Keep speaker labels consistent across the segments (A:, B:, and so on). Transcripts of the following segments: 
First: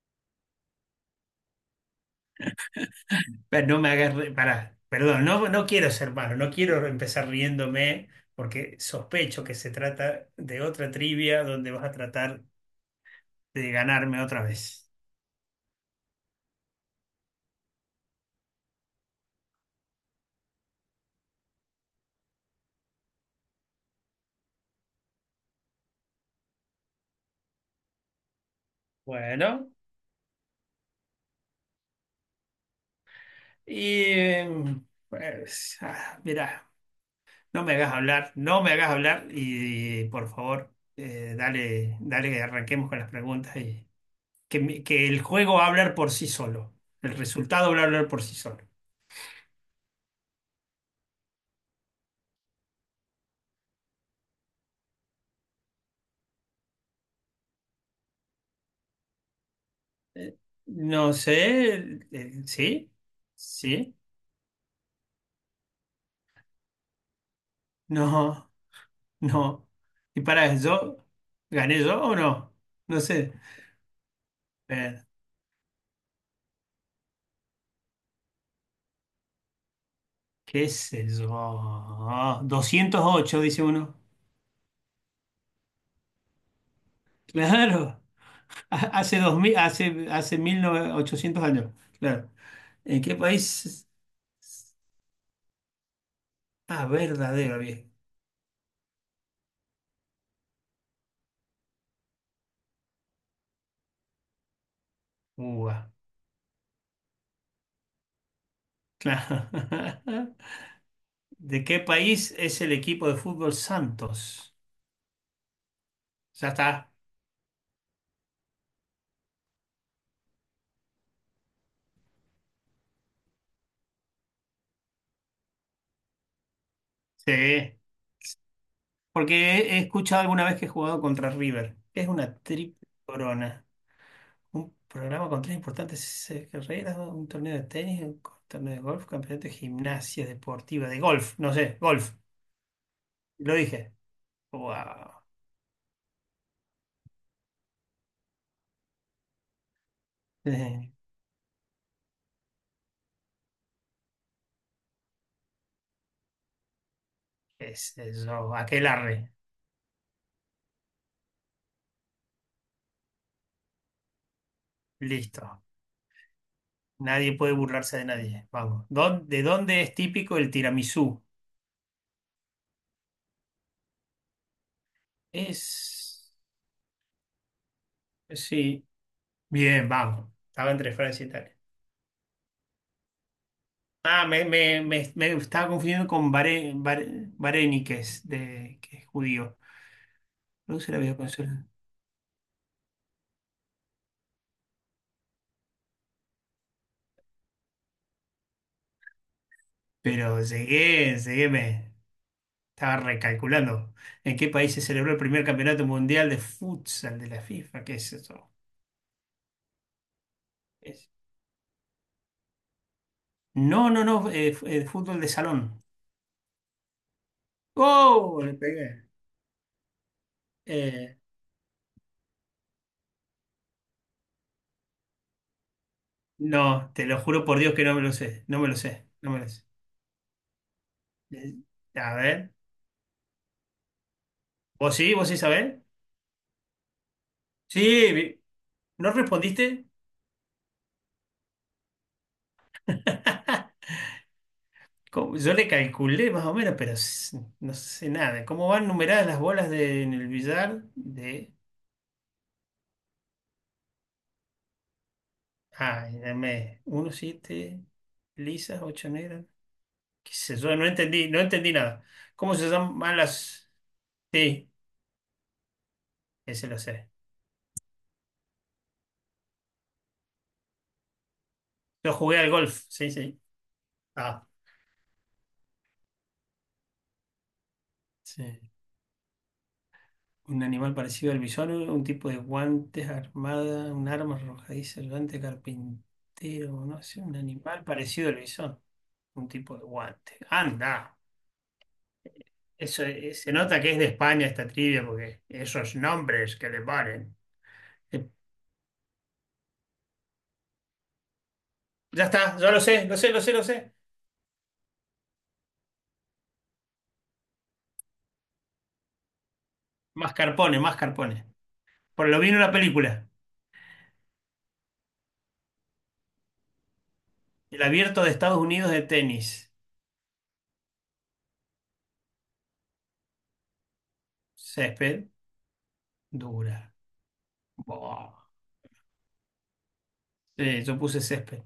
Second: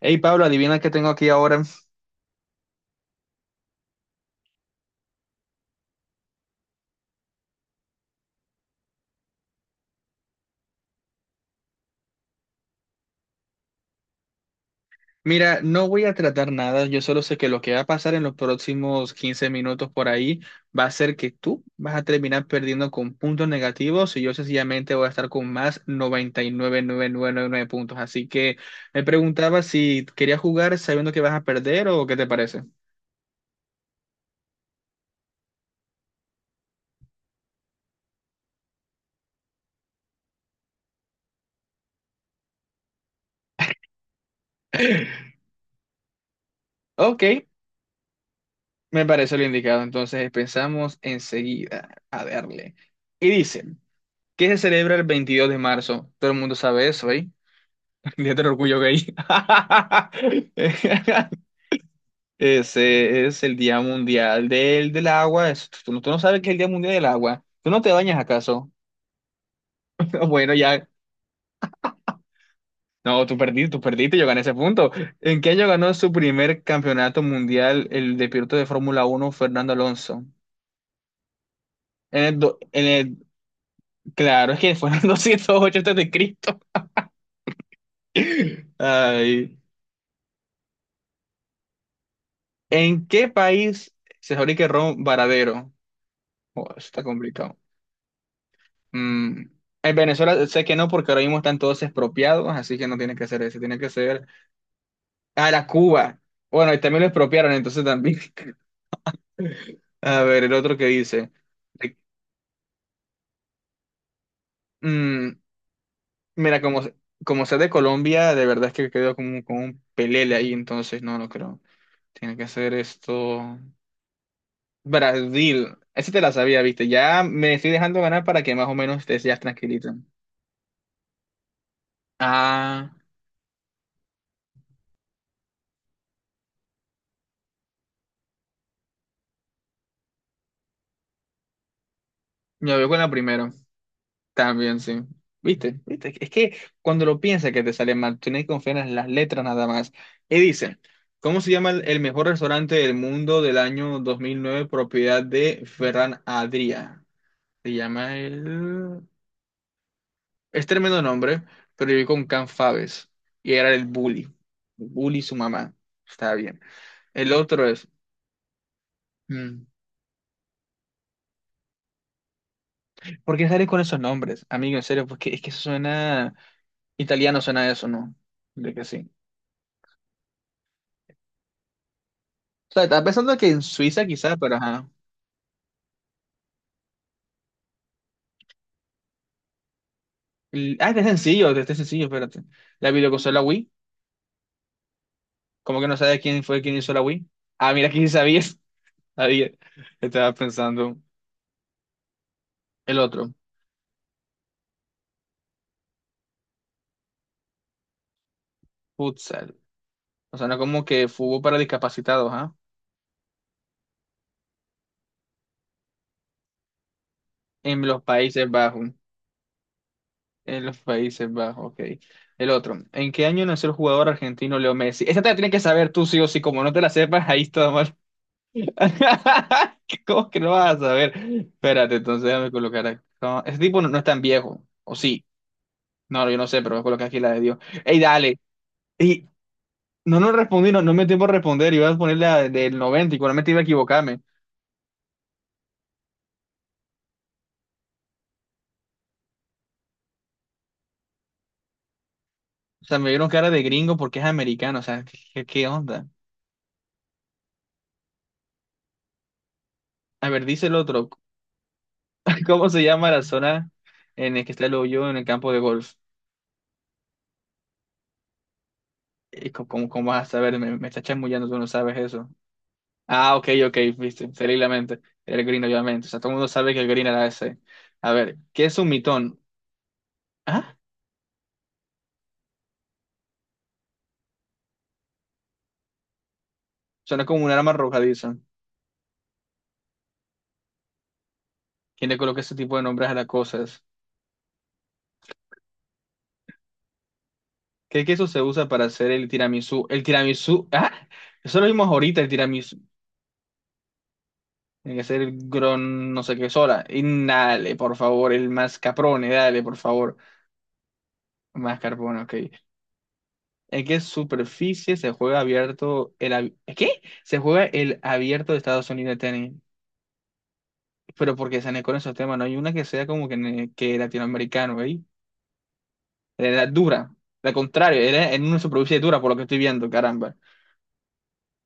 A: Hey Pablo, adivina qué tengo aquí ahora.
B: Pero no me hagas pará, perdón, no, no quiero ser malo, no quiero empezar riéndome porque sospecho que se trata de otra trivia donde vas a tratar de ganarme otra vez.
A: Mira, no voy a tratar nada, yo solo sé que lo que va a pasar en los próximos 15 minutos por ahí va a ser que tú vas a terminar perdiendo con puntos negativos y yo sencillamente voy a estar con más 99.999 puntos. Así que me preguntaba
B: Bueno,
A: si querías jugar sabiendo que vas a perder o qué te parece.
B: y pues, mirá, no me hagas hablar, no me hagas hablar y, por favor, dale, dale que arranquemos con las preguntas y que el juego va a hablar por sí solo, el
A: Ok,
B: resultado va a hablar por sí solo.
A: me parece lo indicado. Entonces pensamos enseguida a darle. Y dice, ¿qué se celebra el 22 de marzo? Todo el mundo sabe eso, ¿eh? Día del orgullo gay.
B: No sé, ¿sí?
A: Ese es el Día
B: ¿Sí?
A: Mundial del Agua. Tú, no, tú no sabes que es el Día Mundial del Agua. ¿Tú no te bañas
B: No,
A: acaso?
B: no. Y para,
A: Bueno, ya.
B: ¿yo gané yo o no? No
A: No,
B: sé.
A: tú perdiste, yo gané ese punto.
B: Eh,
A: ¿En qué año ganó su primer campeonato mundial el de piloto de Fórmula Uno Fernando Alonso?
B: ¿Qué sé
A: En el,
B: yo?
A: do- en
B: doscientos
A: el-
B: ocho dice uno.
A: Claro, es que fue en el 208 antes de Cristo.
B: Claro. Ha- Hace dos
A: Ay.
B: mil, hace, hace 1800 años. Claro. ¿En
A: ¿En
B: qué
A: qué
B: país?
A: país se fabrica el ron Varadero? Oh, eso
B: Ah,
A: está complicado.
B: verdadero, bien.
A: Mm, en Venezuela sé que no, porque ahora mismo están todos expropiados, así que no tiene que ser ese, tiene que ser a la
B: Uva.
A: Cuba. Bueno, y también lo expropiaron, entonces también.
B: Claro.
A: A ver, el otro que dice.
B: ¿De qué
A: de-
B: país es el equipo de fútbol Santos?
A: mm,
B: Ya
A: mira, como,
B: está.
A: como sea de Colombia, de verdad es que quedó como, como un pelele ahí, entonces no lo creo. Tiene que ser esto. Brasil. Ese te la sabía, viste. Ya me estoy
B: Sí.
A: dejando ganar para que más o menos te
B: Porque
A: seas
B: he
A: tranquilito.
B: escuchado alguna vez que he jugado contra River. Es una triple
A: Ah,
B: corona. Un programa con tres importantes carreras, ¿no? Un torneo de tenis, un torneo de golf, campeonato de gimnasia deportiva, de golf, no sé, golf,
A: me voy con la primera.
B: lo dije.
A: También, sí.
B: Wow.
A: ¿Viste? ¿Viste? Es que cuando lo piensas que te sale mal, tienes que confiar en las letras nada más. Y dice,
B: Eh,
A: ¿cómo se llama el mejor restaurante del mundo del año 2009 propiedad de Ferran Adrià?
B: ¿Qué
A: Se
B: es
A: llama
B: eso?
A: el.
B: Aquelarre,
A: Es tremendo nombre, pero viví con Can Faves. Y era el bully. El bully y su
B: listo.
A: mamá. Está bien.
B: Nadie
A: El
B: puede
A: otro es.
B: burlarse de nadie. Vamos. ¿De
A: mm,
B: dónde es típico el tiramisú?
A: ¿Por qué sales con esos nombres? Amigo, en serio, porque es que
B: Es...
A: suena. Italiano suena eso, ¿no? De que
B: Sí.
A: sí.
B: Bien, vamos. Estaba entre Francia y Italia.
A: O sea, estaba pensando que en Suiza
B: Ah,
A: quizás,
B: me,
A: pero
B: me-
A: ajá.
B: me- me estaba confundiendo con Vareniques, de, que es judío.
A: Ah,
B: Produce la había.
A: este es sencillo, espérate. La videoconsola Wii. ¿Cómo que no sabes quién fue quien hizo la Wii? Ah, mira, aquí sí sabías. Sabía. Estaba
B: Pero
A: pensando
B: llegué, me estaba
A: el otro.
B: recalculando en qué país se celebró el primer campeonato mundial de futsal de la FIFA. ¿Qué es eso?
A: Futsal. O sea, no como que
B: ¿Es?
A: fútbol para discapacitados, ¿ah?
B: No, no, no, fútbol de salón.
A: En los
B: ¡Oh!
A: Países
B: Le
A: Bajos.
B: pegué.
A: En los
B: Eh,
A: Países Bajos, ok. El otro. ¿En qué año nació el jugador argentino Leo Messi? Esa te la tienes que saber tú sí o sí. Como no te la
B: no, te lo
A: sepas, ahí
B: juro por
A: está.
B: Dios que no me lo sé, no me lo sé, no me lo sé.
A: ¿Cómo que no vas a saber?
B: Eh,
A: Espérate,
B: a
A: entonces déjame
B: ver,
A: colocar acá. Ese tipo no, no es tan viejo, o
B: ¿vos sí?
A: sí.
B: ¿Vos sí sabés?
A: No, yo no sé, pero voy a colocar aquí la de Dios. ¡Ey,
B: Sí,
A: dale!
B: vi- ¿No
A: Y
B: respondiste?
A: no, no respondí, no, no me dio tiempo a responder. Iba a poner la del 90 y probablemente iba a equivocarme.
B: ¿Cómo? Yo le calculé más o menos, pero no sé nada. ¿Cómo van numeradas las bolas en el billar de
A: O sea, me vieron cara de gringo porque es americano. O sea, ¿onda?
B: Dame uno siete lisas, ocho negras.
A: A
B: ¿Qué
A: ver,
B: sé
A: dice el
B: yo? No
A: otro.
B: entendí, no entendí nada. ¿Cómo
A: ¿Cómo
B: se
A: se llama
B: llaman
A: la
B: las?
A: zona en la que está
B: Sí,
A: el hoyo en el campo de golf?
B: ese lo sé.
A: ¿Cómo, cómo, cómo vas a saber? Me está chamullando, tú no
B: Yo
A: sabes.
B: jugué al golf, sí,
A: Ah,
B: sí.
A: ok, ok, viste, se
B: Ah,
A: leí la mente. Era el Green, obviamente. O sea, todo el mundo sabe que el Green era ese. A ver,
B: sí.
A: ¿qué es un mitón?
B: Un
A: Ah,
B: animal parecido al bisón, un tipo de guantes armada, un arma arrojadiza, el guante carpintero, no sé,
A: suena
B: un
A: como un arma
B: animal parecido
A: arrojadiza.
B: al bisón, un tipo de guante. Anda,
A: ¿Quién le coloca ese tipo de nombres a las
B: se nota
A: cosas?
B: que es de España esta trivia porque esos nombres que le ponen.
A: ¿Qué queso
B: Eh,
A: se usa para hacer el tiramisú? El tiramisú, ah, eso lo vimos ahorita,
B: Ya
A: el
B: está, yo lo
A: tiramisú.
B: sé, lo sé, lo sé, lo sé.
A: Tiene que ser el gron, no sé qué sola. Y dale, por favor, el mascarpone, dale, por favor.
B: Mascarpone, Mascarpone.
A: Mascarpone,
B: Por
A: ok.
B: lo vi en una película.
A: ¿En qué superficie se juega abierto el... ab- ¿Qué? se juega
B: El
A: el
B: abierto de
A: abierto
B: Estados
A: de Estados
B: Unidos de
A: Unidos de tenis?
B: tenis.
A: Pero porque se con esos temas, no hay una que sea como que, que latinoamericano, ¿veis?
B: Césped
A: Era
B: dura.
A: dura, al contrario, era
B: Buah.
A: en una de dura, por lo que estoy viendo, caramba.
B: Sí, yo puse césped.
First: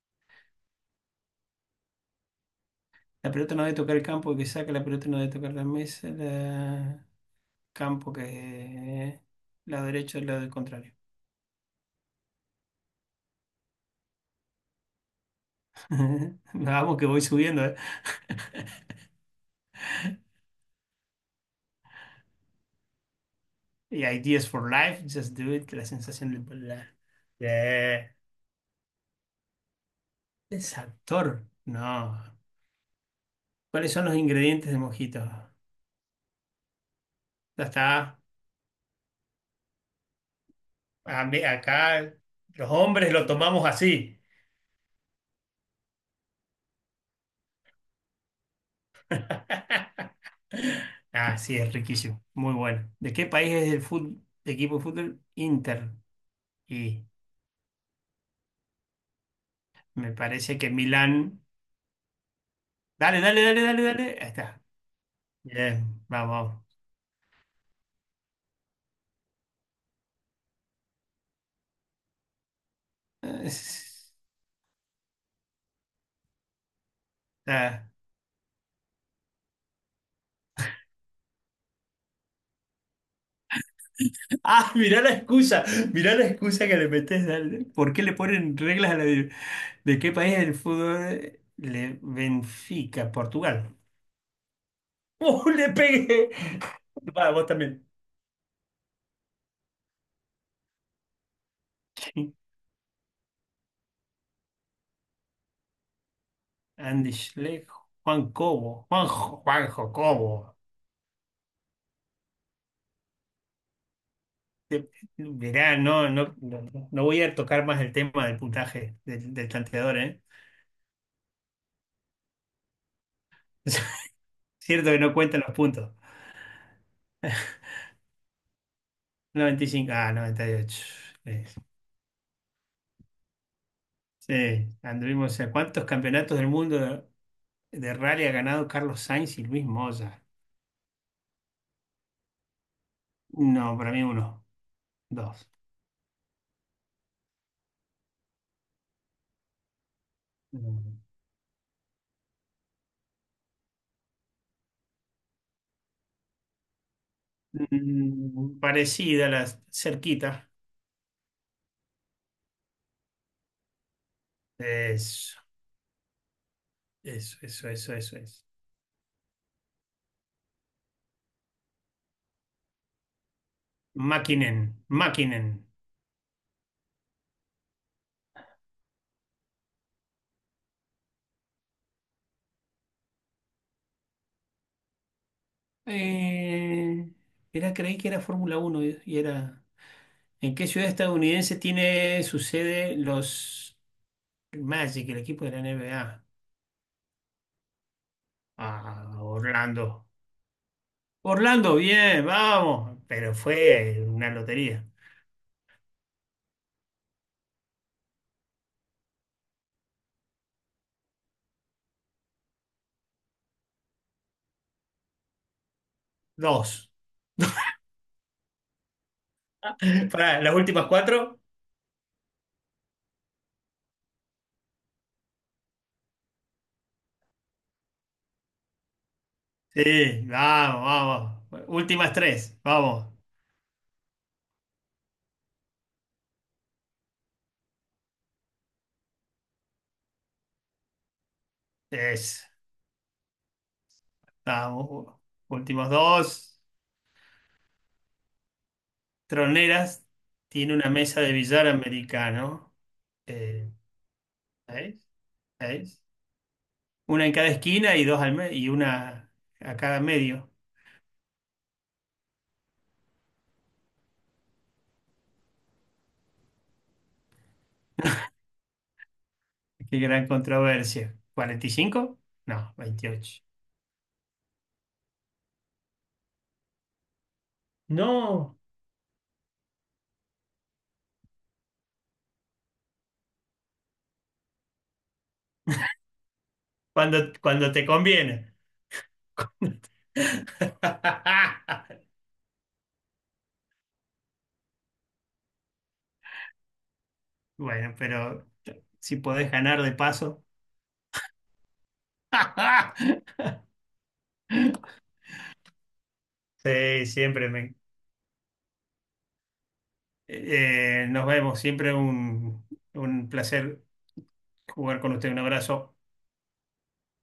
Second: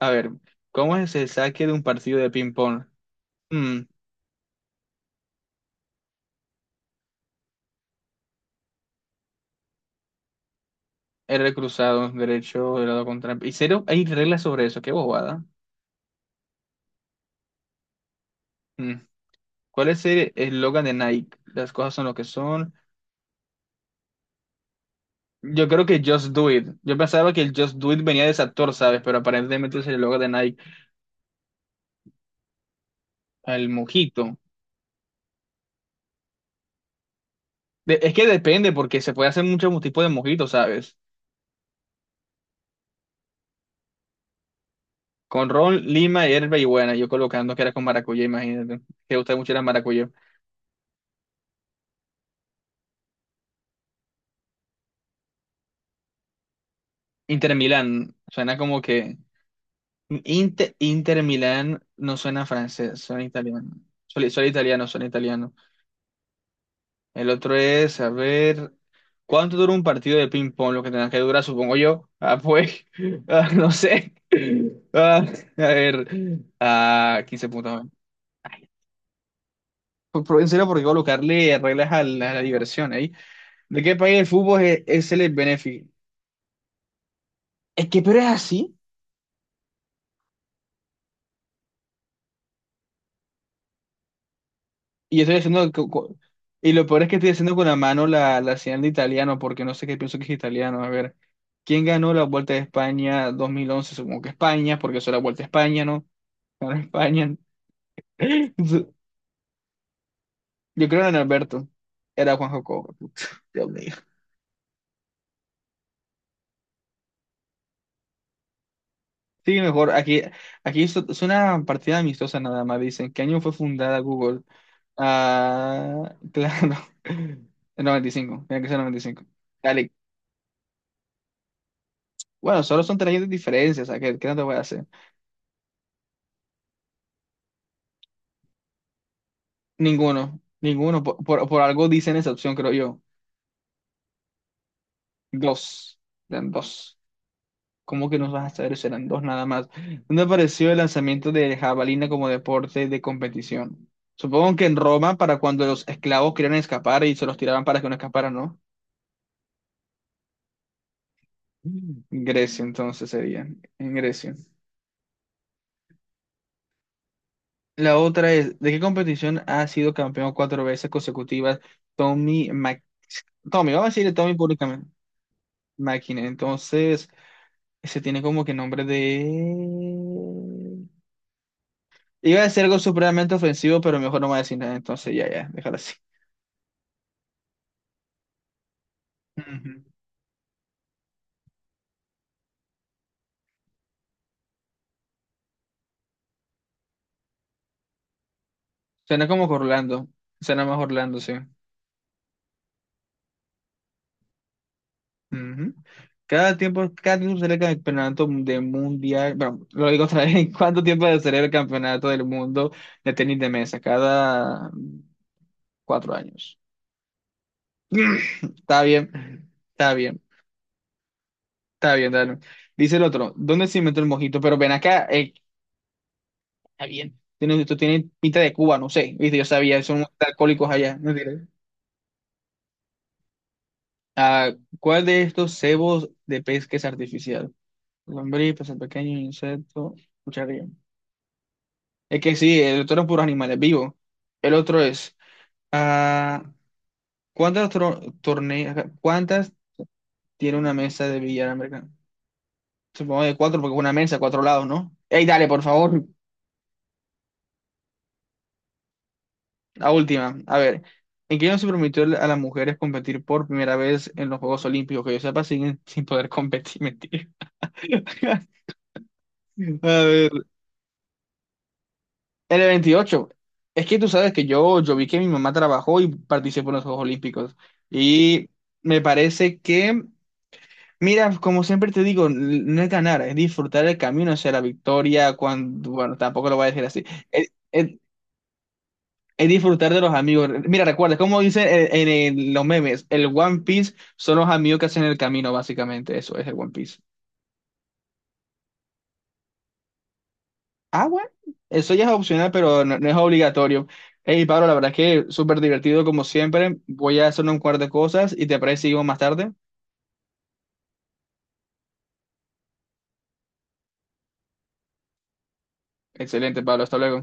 A: A ver, ¿cómo es el saque de un partido de ping-pong?
B: La pelota no debe
A: Mm,
B: tocar el campo que saca, la pelota no debe tocar la mesa, la... Campo que... Lado derecho, el lado del contrario.
A: R cruzado, derecho, de lado contra. Y cero, hay reglas sobre eso, qué bobada.
B: Vamos que voy subiendo, ¿eh?
A: Mm, ¿Cuál es el eslogan de Nike? Las cosas son lo que son.
B: Y Ideas for Life, Just Do
A: Yo
B: It, la
A: creo que Just
B: sensación de...
A: Do It.
B: Volar.
A: Yo pensaba que el Just Do It
B: Yeah.
A: venía de ese actor, ¿sabes? Pero aparentemente es el eslogan de Nike.
B: Es actor. No.
A: El
B: ¿Cuáles son los
A: mojito.
B: ingredientes de mojito? Ya
A: Es
B: está.
A: que depende, porque se puede hacer muchos tipos de mojitos, ¿sabes?
B: Acá los hombres lo tomamos así.
A: Con ron, lima, hierba y buena. Yo colocando que era con maracuyá, imagínate. Que gusta mucho era maracuyá.
B: Ah, sí, es riquísimo. Muy bueno. ¿De qué país es el equipo de fútbol? Inter. Y
A: Inter Milán, suena como que.
B: me parece que
A: Inter, Inter
B: Milán.
A: Milán no suena francés,
B: Dale,
A: suena
B: dale, dale,
A: italiano.
B: dale, dale. Ahí
A: Suena, suena
B: está.
A: italiano, suena italiano.
B: Bien, vamos.
A: El otro es, a ver. ¿Cuánto dura un partido de ping-pong? Lo que tenga que durar, supongo yo. Ah, pues. ah, no
B: Es-
A: sé. Ah, a ver. Ah, 15 puntos.
B: Ah,
A: En serio, porque voy a colocarle reglas a la diversión ahí. ¿De qué país el fútbol
B: Ah,
A: es,
B: mirá la
A: es el
B: excusa.
A: beneficio?
B: Mirá la excusa que le metés. Dale.
A: Es
B: ¿Por
A: que
B: qué le
A: pero es
B: ponen
A: así.
B: reglas a la...? ¿De qué país es el fútbol? Le... Benfica, Portugal.
A: Y yo estoy
B: ¡Uh, le
A: haciendo.
B: pegué!
A: Y lo peor es que estoy
B: Va, vos
A: haciendo con la
B: también.
A: mano la señal de italiano, porque no sé qué pienso que es italiano. A ver, ¿quién ganó la Vuelta de España 2011? Supongo que España, porque eso era Vuelta a España, ¿no? Ganó
B: Andy
A: España.
B: Schleck, Juan Cobo, Juanjo, Juanjo Cobo.
A: Yo creo que era Alberto. Era Juan Jacobo. Dios mío.
B: Te- Mirá, no, no, no, no voy a tocar más el tema del puntaje del
A: Sí, mejor.
B: tanteador,
A: Aquí,
B: ¿eh?
A: aquí es una partida amistosa nada más. Dicen, ¿qué año fue fundada Google?
B: Cierto que no cuentan los puntos.
A: Ah, claro. 95, tiene que ser 95. Dale.
B: 95, ah, 98. Eh,
A: Bueno, solo son 3 años de diferencia, o sea, ¿qué, qué
B: Sí,
A: no te voy a hacer?
B: anduvimos, o sea, ¿cuántos campeonatos del mundo de rally ha ganado Carlos Sainz y Luis Moya?
A: Ninguno, ninguno. Por algo dicen esa opción, creo yo.
B: No, para mí uno, dos.
A: Dos, eran dos. ¿Cómo que nos vas a saber? Serán dos nada más. ¿Dónde apareció el
B: Mm,
A: lanzamiento de jabalina como deporte de competición? Supongo que en Roma, para cuando los esclavos querían escapar y se los tiraban para que no escaparan, ¿no?
B: parecida, la cerquita.
A: En Grecia, entonces sería. En Grecia.
B: Eso, eso, eso, eso,
A: La
B: eso
A: otra
B: es.
A: es, ¿de qué competición ha sido campeón cuatro veces consecutivas Tommy Mac Tommy, vamos a decirle Tommy
B: Mäkkinen,
A: públicamente.
B: Mäkkinen.
A: Máquina. Entonces, ese tiene como que nombre de. Iba a decir algo supremamente ofensivo, pero mejor no me voy a decir nada. Entonces, ya, ya, déjalo así.
B: Eh, era, creí que era Fórmula uno y era...
A: Ujú.
B: ¿En qué ciudad estadounidense tiene su sede los Magic, el equipo de la NBA? Ah,
A: Suena como que Orlando.
B: Orlando.
A: Suena más Orlando, sí.
B: Orlando, bien, vamos. Pero fue una lotería.
A: Ujú. Cada tiempo se celebra el campeonato de mundial. Bueno, lo digo otra vez. ¿Cuánto tiempo se celebra el campeonato del mundo de tenis de mesa? Cada 4 años.
B: Dos.
A: Está bien, está bien,
B: Para las últimas cuatro.
A: está bien, dale. Dice el otro, ¿dónde se inventó el mojito? Pero ven acá, está bien. Tiene, esto tiene pinta de Cuba, no sé. Viste, yo sabía, son
B: Sí,
A: alcohólicos
B: vamos,
A: allá. No.
B: vamos. Últimas tres, vamos.
A: ¿Cuál de estos cebos de pesca es artificial? Lombriz, pez pequeño, insecto, cucharilla. Es que
B: Es,
A: sí, el otro es puros animales vivos. El otro
B: vamos.
A: es,
B: Últimos
A: ah,
B: dos.
A: ¿cuántas
B: Troneras
A: tiene una
B: tiene una
A: mesa de
B: mesa de
A: billar
B: billar
A: americano?
B: americano.
A: Supongo de cuatro,
B: eh,
A: porque es una mesa, cuatro lados, ¿no?
B: ¿Sabés?
A: Ey, dale, por
B: ¿Sabés?
A: favor.
B: Una en cada esquina y dos al y una a
A: La
B: cada
A: última,
B: medio.
A: a ver, ¿en qué año se permitió a las mujeres competir por primera vez en los Juegos Olímpicos? Que yo sepa, siguen sin poder competir, mentira.
B: Qué
A: A
B: gran
A: ver,
B: controversia. ¿45?
A: en el
B: No,
A: 28.
B: veintiocho.
A: Es que tú sabes que yo vi que mi mamá trabajó y participó en los Juegos Olímpicos. Y
B: No,
A: me parece que, mira, como siempre te digo, no es ganar, es disfrutar el camino hacia la victoria cuando, bueno, tampoco lo voy a decir así.
B: cuando, cuando te conviene.
A: Es disfrutar de los amigos. Mira, recuerda, como dice en, los memes, el One Piece son los amigos que hacen el camino, básicamente. Eso es el One Piece.
B: Bueno, pero si podés ganar de paso.
A: Ah, bueno, eso ya es opcional, pero no, no es obligatorio. Hey, Pablo, la verdad es que súper divertido como siempre.
B: Sí,
A: Voy a hacer
B: siempre
A: un
B: me...
A: par de cosas y te parece que seguimos más tarde.
B: nos vemos, siempre un placer jugar con usted. Un abrazo.
A: Excelente, Pablo, hasta luego.